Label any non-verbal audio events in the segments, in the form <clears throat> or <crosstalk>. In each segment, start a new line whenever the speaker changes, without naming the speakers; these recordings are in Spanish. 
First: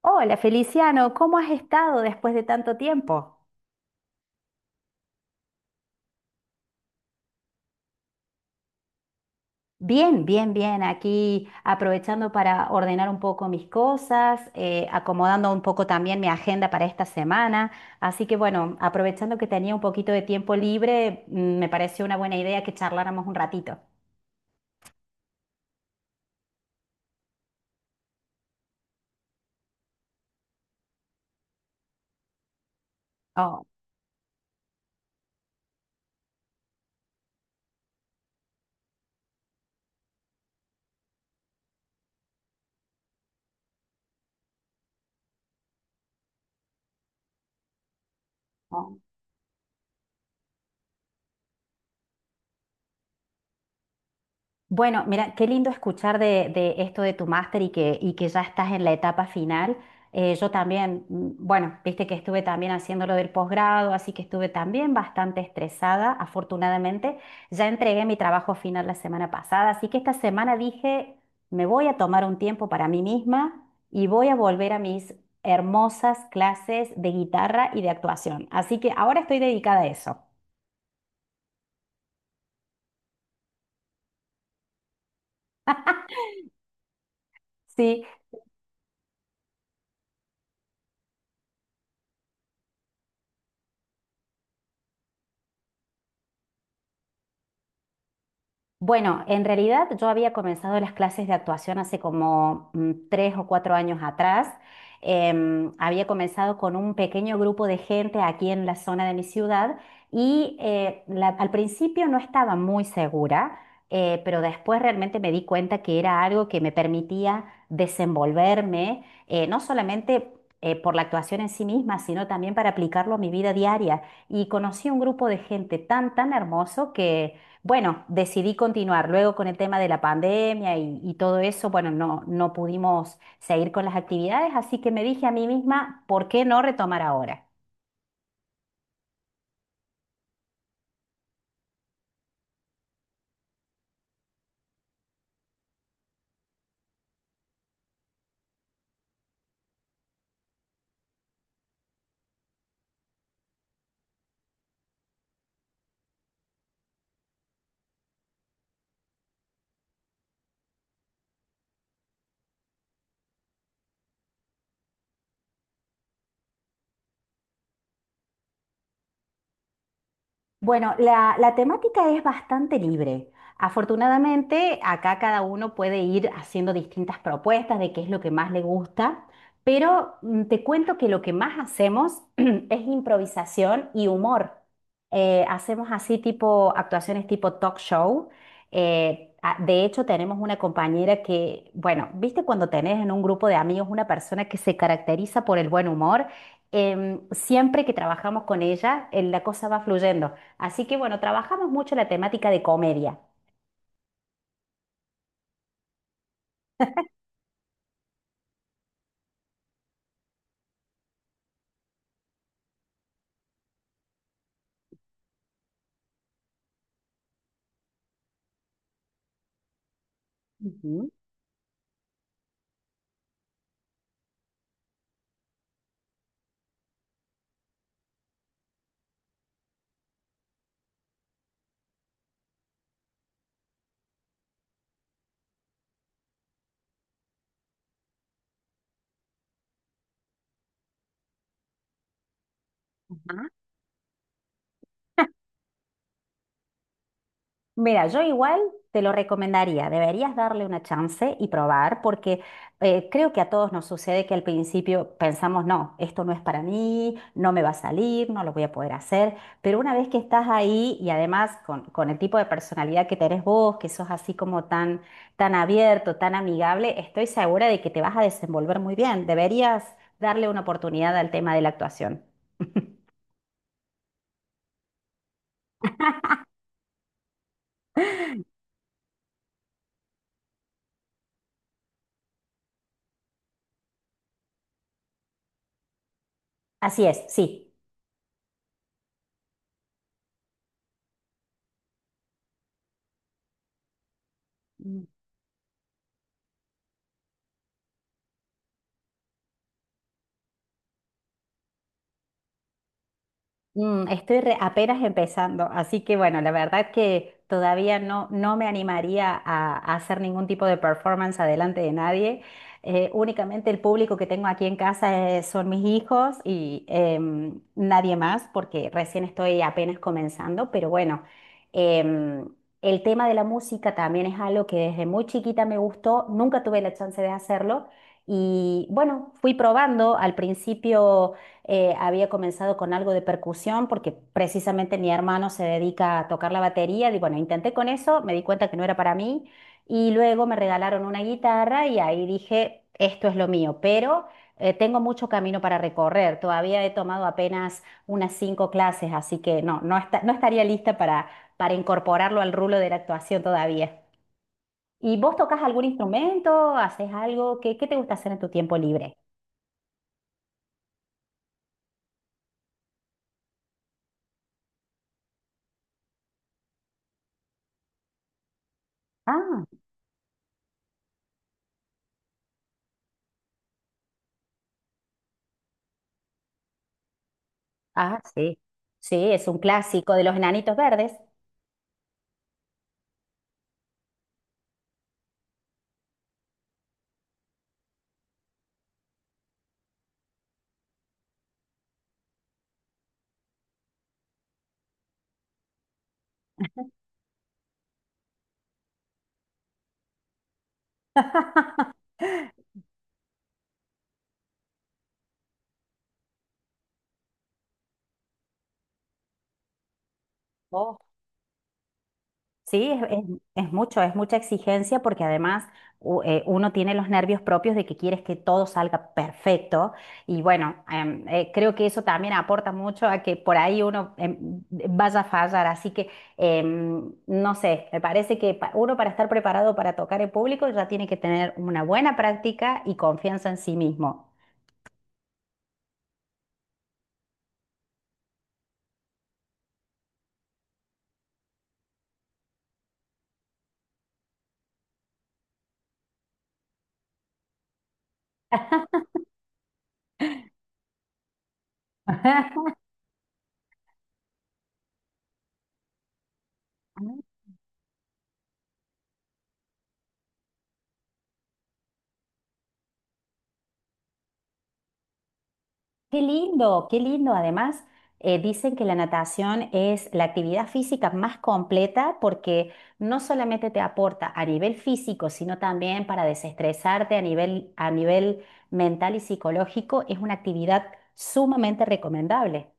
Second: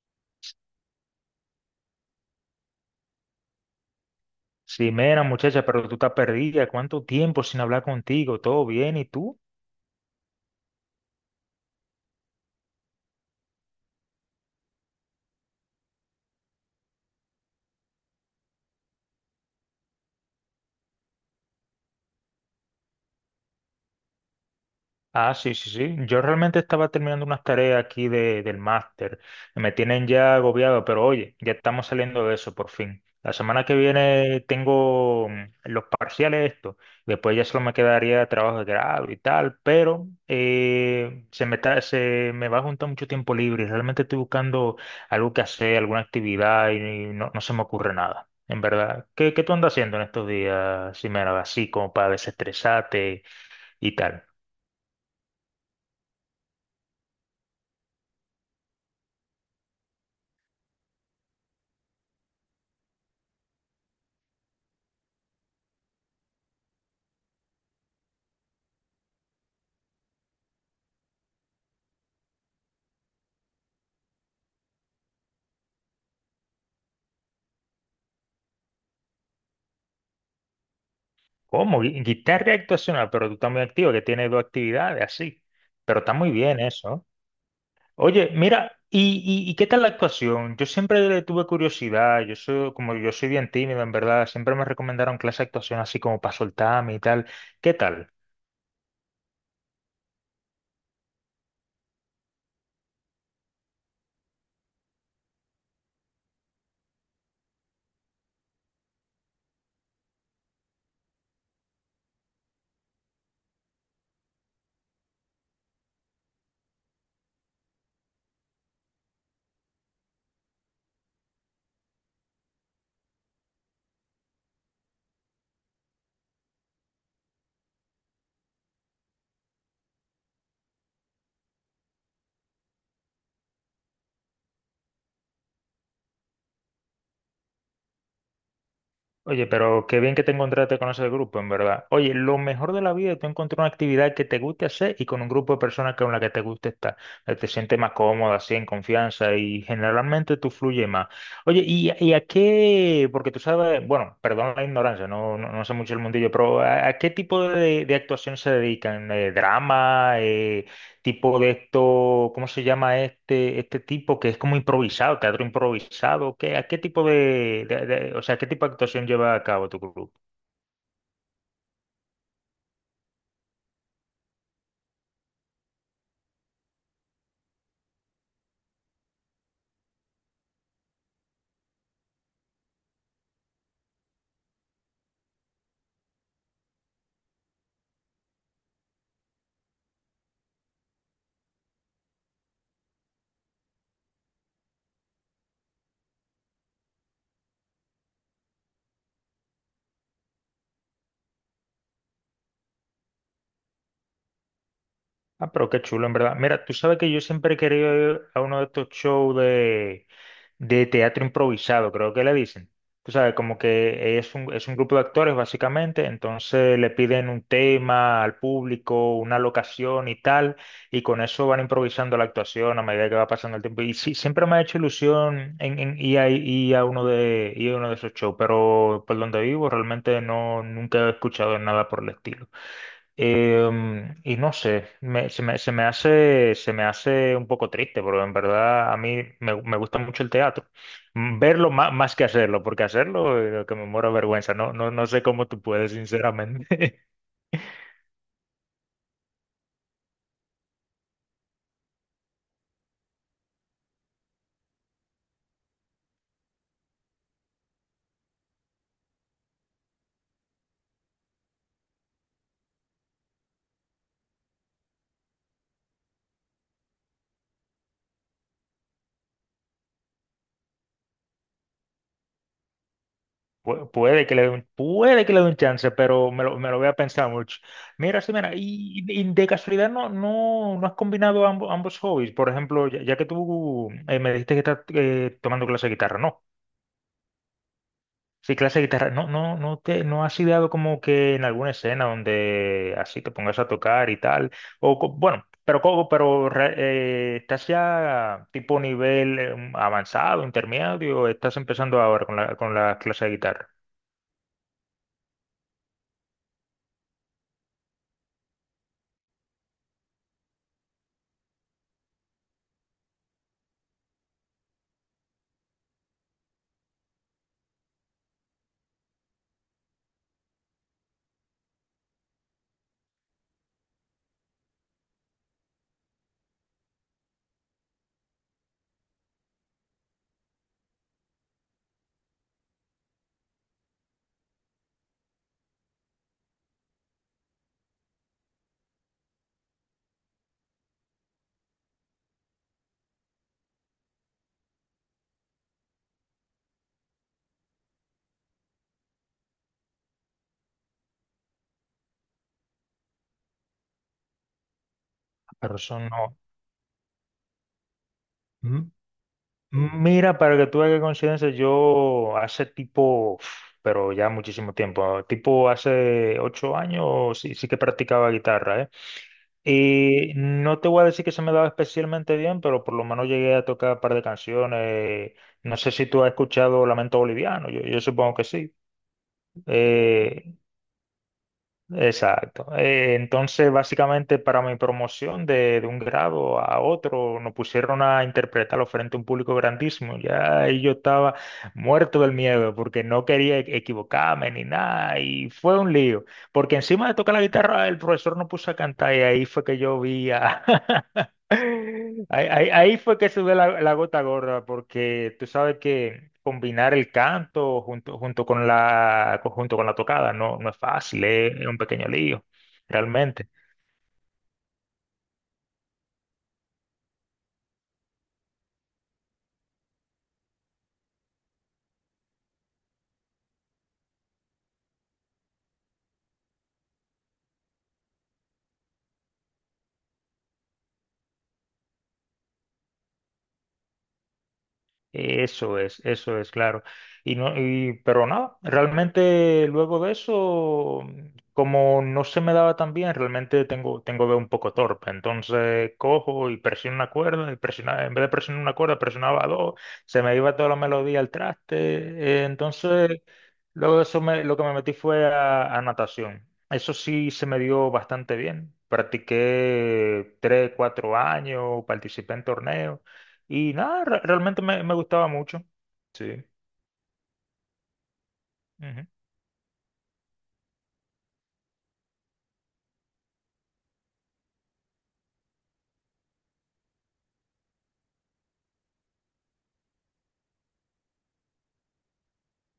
Hola Feliciano, ¿cómo has estado después de tanto tiempo?
Sí, mera, muchacha, pero tú estás perdida. ¿Cuánto tiempo sin hablar contigo? ¿Todo bien? ¿Y tú?
Bien, bien, bien, aquí aprovechando para ordenar un poco mis cosas, acomodando un poco también mi agenda para esta semana. Así que bueno, aprovechando que tenía un poquito de tiempo libre, me pareció una buena idea que charláramos un ratito.
Ah, sí, sí, sí. Yo realmente estaba terminando unas tareas aquí del máster. Me tienen ya agobiado, pero oye, ya estamos saliendo de eso por fin. La semana
Oh,
que viene tengo los parciales estos. Después ya solo me quedaría trabajo de grado y tal, pero se me va a juntar mucho tiempo libre. Realmente estoy buscando algo que hacer, alguna actividad no, no se me ocurre nada. En
oh.
verdad, ¿ qué tú andas haciendo en estos días, Ximena? Así como para desestresarte y tal.
Bueno, mira, qué lindo escuchar de esto de tu máster y que ya estás en la etapa final. Yo también, bueno, viste que estuve también haciendo lo del posgrado, así que estuve también bastante estresada. Afortunadamente, ya entregué mi trabajo final la semana pasada, así que esta semana dije, me voy a tomar un tiempo para mí misma y voy a volver a mis hermosas clases de guitarra y de actuación. Así que ahora estoy dedicada a eso.
¿Cómo? Guitarra actuacional, pero tú estás muy activo, que tienes dos actividades así. Pero
<laughs>
está muy bien eso.
Sí,
Oye, mira, ¿ y qué tal la actuación? Yo siempre le tuve curiosidad, yo soy bien tímido, en verdad, siempre me recomendaron clase de actuación así como para soltarme y tal. ¿Qué tal?
bueno, en realidad yo había comenzado las clases de actuación hace como tres o cuatro años atrás. Había comenzado con un pequeño grupo de gente aquí en la zona de mi ciudad y al principio no estaba muy segura, pero después realmente me di cuenta que era algo que me permitía desenvolverme, no solamente... por la actuación en sí misma, sino también para aplicarlo a mi vida diaria. Y conocí un grupo de gente tan, tan hermoso que bueno, decidí continuar. Luego con el tema de la pandemia y todo eso, bueno, no, no pudimos seguir con las actividades, así que me dije a mí misma, ¿por qué no retomar ahora?
Oye, pero qué bien que te encontraste con ese grupo, en verdad. Oye, lo mejor de la vida es tú encontrar una actividad que te guste hacer y con un grupo de personas con la que te guste estar. Te sientes más cómoda, así, en confianza y generalmente tú fluyes más. Oye, ¿y a qué? Porque tú sabes, bueno, perdón la ignorancia, no sé mucho el mundillo, pero ¿ a qué tipo de actuación se dedican? ¿Eh? ¿Drama? Tipo de esto, ¿cómo se llama este tipo que es como improvisado, teatro improvisado? ¿Qué, a qué tipo de- o sea, Qué tipo de actuación lleva a cabo tu grupo?
Bueno, la temática es bastante libre. Afortunadamente, acá cada uno puede ir haciendo distintas propuestas de qué es lo que más le gusta, pero te cuento que lo que más hacemos <clears throat> es improvisación y humor. Hacemos así tipo actuaciones tipo talk show. De hecho, tenemos una compañera que, bueno, viste cuando tenés en un grupo de amigos una persona que se caracteriza por el buen humor. Siempre que trabajamos con ella, la cosa va fluyendo. Así que bueno, trabajamos mucho la temática de comedia.
Ah, pero qué chulo, en verdad. Mira, tú sabes que yo siempre he querido ir a uno de estos shows de teatro improvisado, creo que le dicen. Tú sabes, como que es un grupo de actores, básicamente, entonces le piden un tema al público, una locación y tal, y
Ujú,
con eso van improvisando la actuación a medida que va pasando el tiempo. Y sí, siempre me ha hecho ilusión en ir a uno de esos shows, pero por donde vivo realmente no, nunca he escuchado nada por el estilo. Y no sé, me- se me, se me hace un poco triste, porque en verdad me gusta mucho el teatro. Verlo más, más que hacerlo, porque hacerlo
ajá.
lo que me muero de vergüenza. No, no, no sé cómo tú puedes, sinceramente. <laughs>
Mira, yo igual te lo recomendaría, deberías darle una chance y probar, porque creo que a todos nos sucede que al principio pensamos, no, esto no es para mí, no me va a salir, no lo voy a poder hacer, pero una vez que estás ahí y además con el tipo de personalidad que tenés vos, que sos así como tan, tan abierto, tan amigable, estoy segura de que te vas a desenvolver muy bien, deberías darle una oportunidad al tema de la actuación. <laughs>
Puede que le dé un chance, pero me lo voy a pensar mucho. Mira, sí, mira, y de casualidad no has combinado ambos, ambos hobbies. Por ejemplo, ya que tú me dijiste que estás tomando clase de guitarra, ¿no?
Así es, sí.
Sí, clase de guitarra. No has ideado como que en alguna escena donde así te pongas a tocar y tal. O
Mm,
co- bueno, pero como, pero re- Estás ya tipo nivel avanzado, intermedio, o estás empezando ahora con con la clase de guitarra.
Estoy apenas empezando, así que bueno, la verdad que todavía no, no me animaría a hacer ningún tipo de performance adelante de nadie. Únicamente el público que tengo aquí en casa son mis hijos y nadie más, porque recién estoy apenas comenzando, pero bueno, em, el tema de la música también es algo que desde muy chiquita me gustó, nunca tuve la chance de hacerlo y bueno, fui probando al principio. Había comenzado con algo de percusión porque precisamente mi hermano se dedica a tocar la batería. Y bueno, intenté con eso, me di cuenta que no era para mí y luego me regalaron una guitarra y ahí dije, esto es lo mío, pero tengo mucho camino para recorrer. Todavía he tomado apenas unas cinco clases, así que no, no, no estaría lista para incorporarlo al rulo de la actuación todavía. ¿Y vos tocas
Pero
algún
eso no.
instrumento? ¿Haces algo? ¿Qué, qué te gusta hacer en tu tiempo
M-
libre?
Mira, para que tú hagas coincidencia, yo hace tipo, uf, pero ya muchísimo tiempo, tipo hace 8 años sí que practicaba guitarra, ¿eh?
Ah.
Y no te voy a decir que se me daba especialmente bien, pero por lo menos llegué a tocar un par de canciones. No sé si tú has escuchado Lamento Boliviano, yo
Ah,
supongo que
sí.
sí.
Sí, es un clásico de los
Eh,
enanitos verdes.
exacto. Entonces, básicamente para mi promoción de un grado a otro, nos pusieron a interpretarlo frente a un público grandísimo. Ya ahí yo estaba muerto del miedo porque no quería equivocarme ni nada y fue un lío. Porque encima de tocar la guitarra, el profesor nos puso a cantar y ahí fue que yo vi a... <laughs>
<laughs>
Ahí fue que sube la gota gorda, porque tú sabes que combinar el canto junto con la tocada no, no es
Oh,
fácil, es un pequeño lío,
sí,
realmente.
es mucho, es mucha exigencia porque además uno tiene los nervios propios de que quieres que todo salga perfecto y bueno, creo que eso también aporta mucho a que por ahí uno vaya a fallar, así que no sé, me parece que uno para estar preparado para tocar en público ya tiene que tener una buena práctica y confianza en sí mismo.
Eso es, claro. Y no, y, pero nada, realmente luego de eso, como no se me daba tan bien, realmente tengo dedo un poco torpe. Entonces cojo y presiono una cuerda, en vez de presionar una cuerda, presionaba dos, se me iba toda la melodía al traste.
<laughs>
Entonces, luego de eso me- lo que me metí fue a natación. Eso sí se me dio bastante bien. Practiqué 3, 4 años, participé en torneos. Y nada, realmente me gustaba mucho.
Qué
Sí.
lindo, qué lindo. Además, dicen que la
Ujú.
natación es la actividad física más completa porque no solamente te aporta a nivel físico, sino también para desestresarte a nivel mental y psicológico. Es una actividad sumamente recomendable.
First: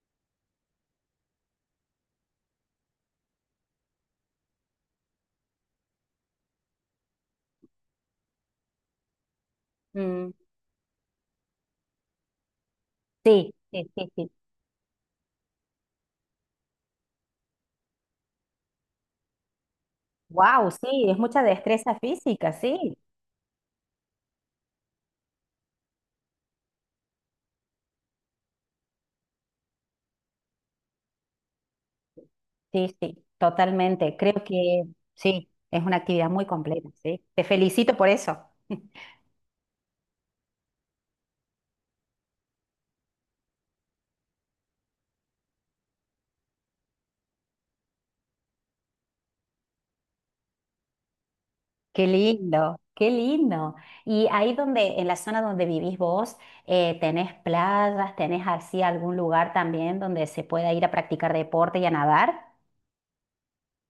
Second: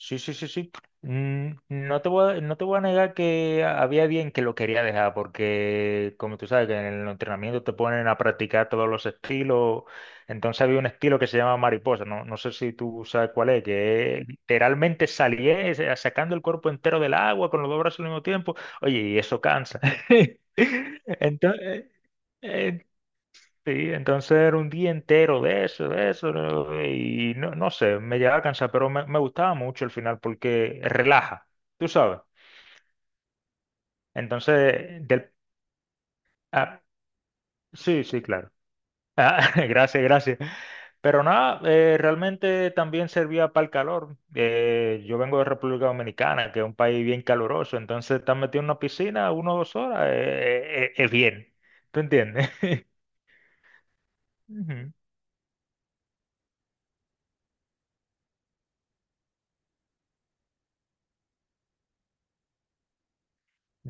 Sí, sí, sí, sí. No te voy a negar que había bien que lo quería dejar, porque como tú sabes que en el entrenamiento te ponen a practicar todos los estilos,
Mm.
entonces había un estilo que se llama mariposa, no, no sé si tú sabes cuál
Sí,
es,
sí, sí,
que es
sí.
literalmente salir sacando el cuerpo entero del agua con los dos brazos al mismo tiempo. Oye, y eso cansa. <laughs>
Wow, sí, es mucha
Entonces,
destreza física,
eh,
sí,
Sí, entonces era un día entero de eso, ¿no? Y no sé, me llegaba a cansar, pero me gustaba mucho el final porque relaja, tú sabes.
sí, sí, totalmente. Creo que
Entonces, del,
sí, es una actividad muy
ah,
completa, sí. Te felicito
sí,
por
sí,
eso.
claro.
<laughs>
Ah, <laughs> gracias, gracias. Pero nada, realmente también servía para el calor. Yo vengo de República Dominicana, que es un país bien caluroso, entonces estar metido en una piscina 1 o 2 horas es bien, ¿tú
Qué
entiendes?
lindo, qué lindo. Y ahí donde, en
<laughs>
la zona donde vivís vos, ¿tenés playas, tenés así algún lugar también donde se pueda ir a practicar deporte y a nadar?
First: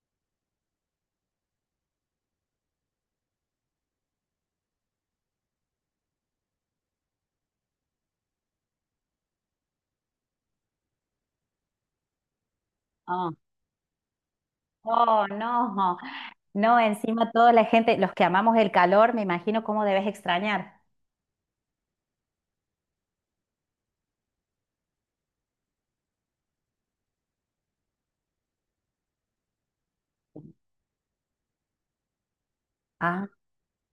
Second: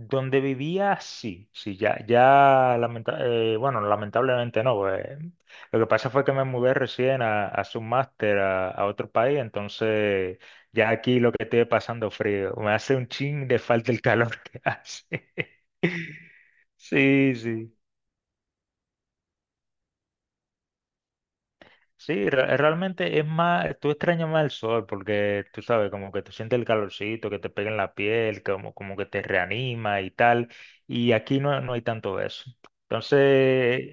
Donde vivía, sí, sí, lamentablemente no, pues, lo que pasa fue que me mudé recién a hacer un máster a otro país, entonces ya aquí lo que estoy pasando frío, me hace un
Ah.
chin de falta el calor que hace.
Oh,
<laughs>
no, no, encima
Sí,
toda la
sí.
gente, los que amamos el calor, me imagino cómo debes extrañar.
Sí, realmente es más, tú extrañas más el sol porque tú sabes, como que tú sientes el calorcito que te pega en la piel, como que te reanima y tal, y aquí no, no hay tanto eso. Entonces,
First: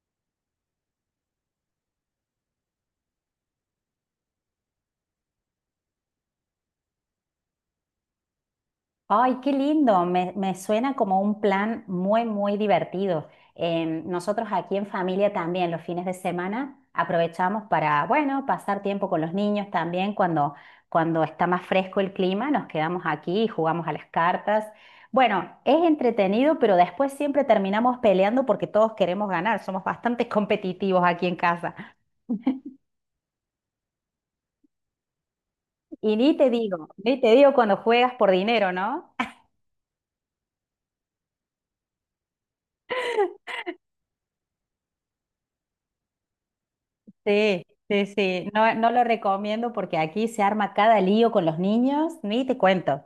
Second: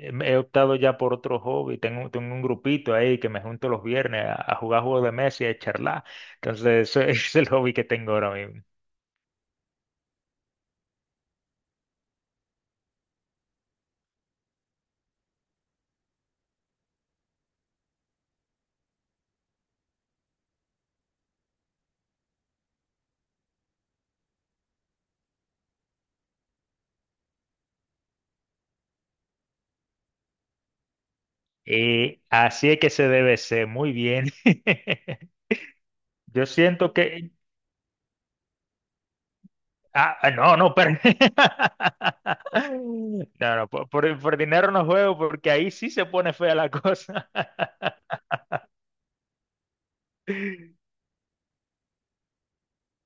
he optado ya por otro hobby, tengo un grupito ahí que me junto los viernes a jugar juegos de mesa y a charlar, entonces ese <laughs> es el hobby que tengo ahora mismo.
Ay, qué lindo, me suena como un plan muy, muy divertido. Nosotros aquí en familia también los fines de semana aprovechamos para, bueno, pasar tiempo con los niños también cuando, cuando está más fresco el clima, nos quedamos aquí y jugamos a las cartas. Bueno, es entretenido, pero después siempre terminamos peleando porque todos queremos ganar, somos bastante <laughs> competitivos aquí en casa.
Y así es que se debe ser, muy bien. <laughs>
Y ni
Yo
te digo,
siento
ni
que,
te digo cuando juegas por dinero, ¿no?
Ah, ah, no, no, pero... <laughs> No, por dinero no juego porque ahí sí se pone fea la cosa. <laughs>
Sí, sí, sí. No, no lo recomiendo porque aquí se arma cada lío con los niños, ni te cuento.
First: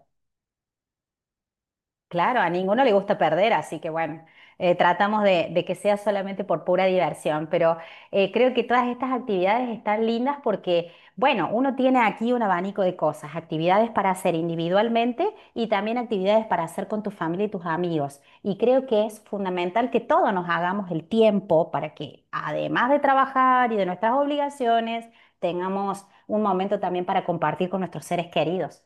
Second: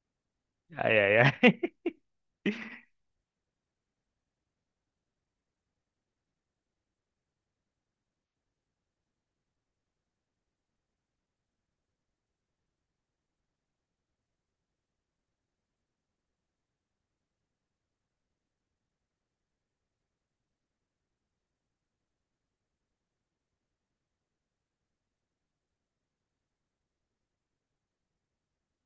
Ay, ay, ay. <laughs>
Claro, a ninguno le gusta perder, así que bueno, tratamos de que sea solamente por pura diversión, pero creo que todas estas actividades están lindas porque, bueno, uno tiene aquí un abanico de cosas, actividades para hacer individualmente y también actividades para hacer con tu familia y tus amigos. Y creo que es fundamental que todos nos hagamos el tiempo para que, además de trabajar y de nuestras obligaciones, tengamos un momento también para compartir con nuestros seres queridos.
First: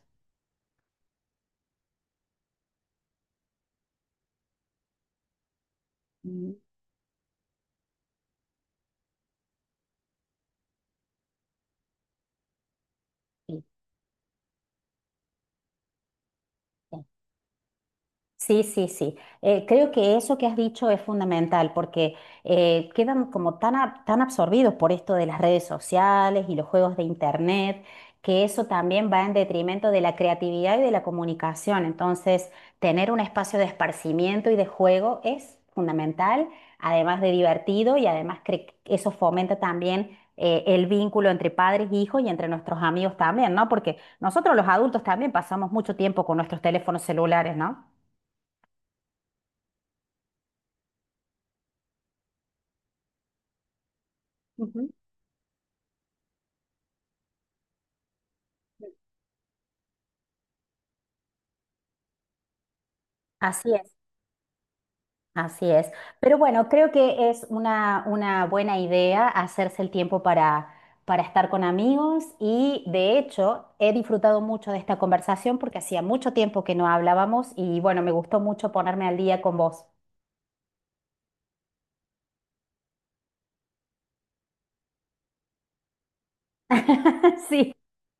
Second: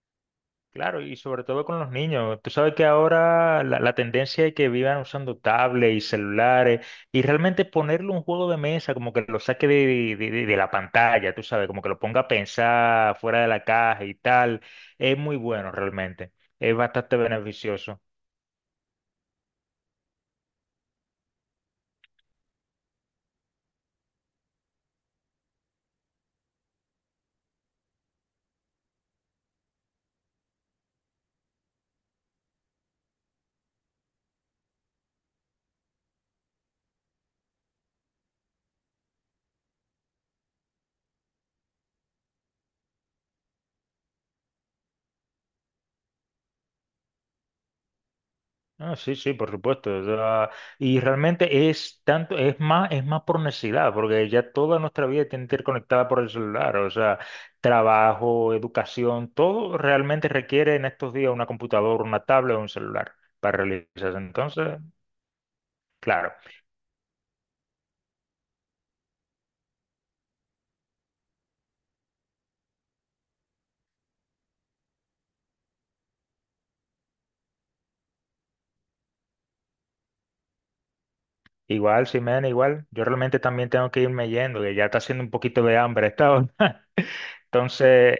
Claro, y sobre todo con los niños. Tú sabes que ahora la tendencia es que vivan usando tablets y
Mm.
celulares y realmente ponerle un juego de mesa como que lo saque de la pantalla, tú sabes, como que lo ponga a pensar fuera de
Sí.
la caja y tal, es muy bueno realmente. Es bastante beneficioso.
Sí, sí, sí. Creo que eso que has dicho es fundamental porque quedan como tan, tan absorbidos por esto de las redes sociales y los juegos de internet, que eso también va en detrimento de la creatividad y de la comunicación. Entonces, tener un espacio de esparcimiento y de juego es fundamental, además de divertido y además eso fomenta también el vínculo entre padres e hijos y entre nuestros amigos también, ¿no? Porque nosotros los adultos también pasamos mucho tiempo con nuestros teléfonos celulares, ¿no?
Ah, sí, sí, por supuesto. O sea, y realmente es tanto, es más por necesidad, porque ya toda
Ujú.
nuestra vida tiene que ir conectada por el celular. O sea, trabajo, educación, todo realmente requiere en estos días una computadora, una tablet o un celular para
Así es,
realizarse. Entonces,
así es.
claro,
Pero bueno, creo que es una buena idea hacerse el tiempo para estar con amigos y de hecho he disfrutado mucho de esta conversación porque hacía mucho tiempo que no hablábamos y bueno, me gustó mucho ponerme al día con vos.
igual, Ximena, igual, yo realmente también tengo que irme yendo, que ya está haciendo un poquito de hambre esta hora. <laughs>
<laughs> Sí.
Entonces,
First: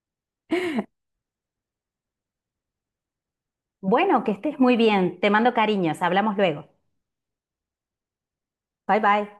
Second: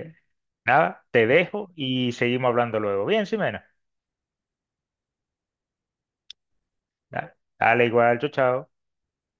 nada, te dejo y seguimos hablando luego. Bien, Ximena.
Bueno, que estés muy bien. Te mando cariños. Hablamos luego.
Dale, igual, chao, chao.
Bye bye.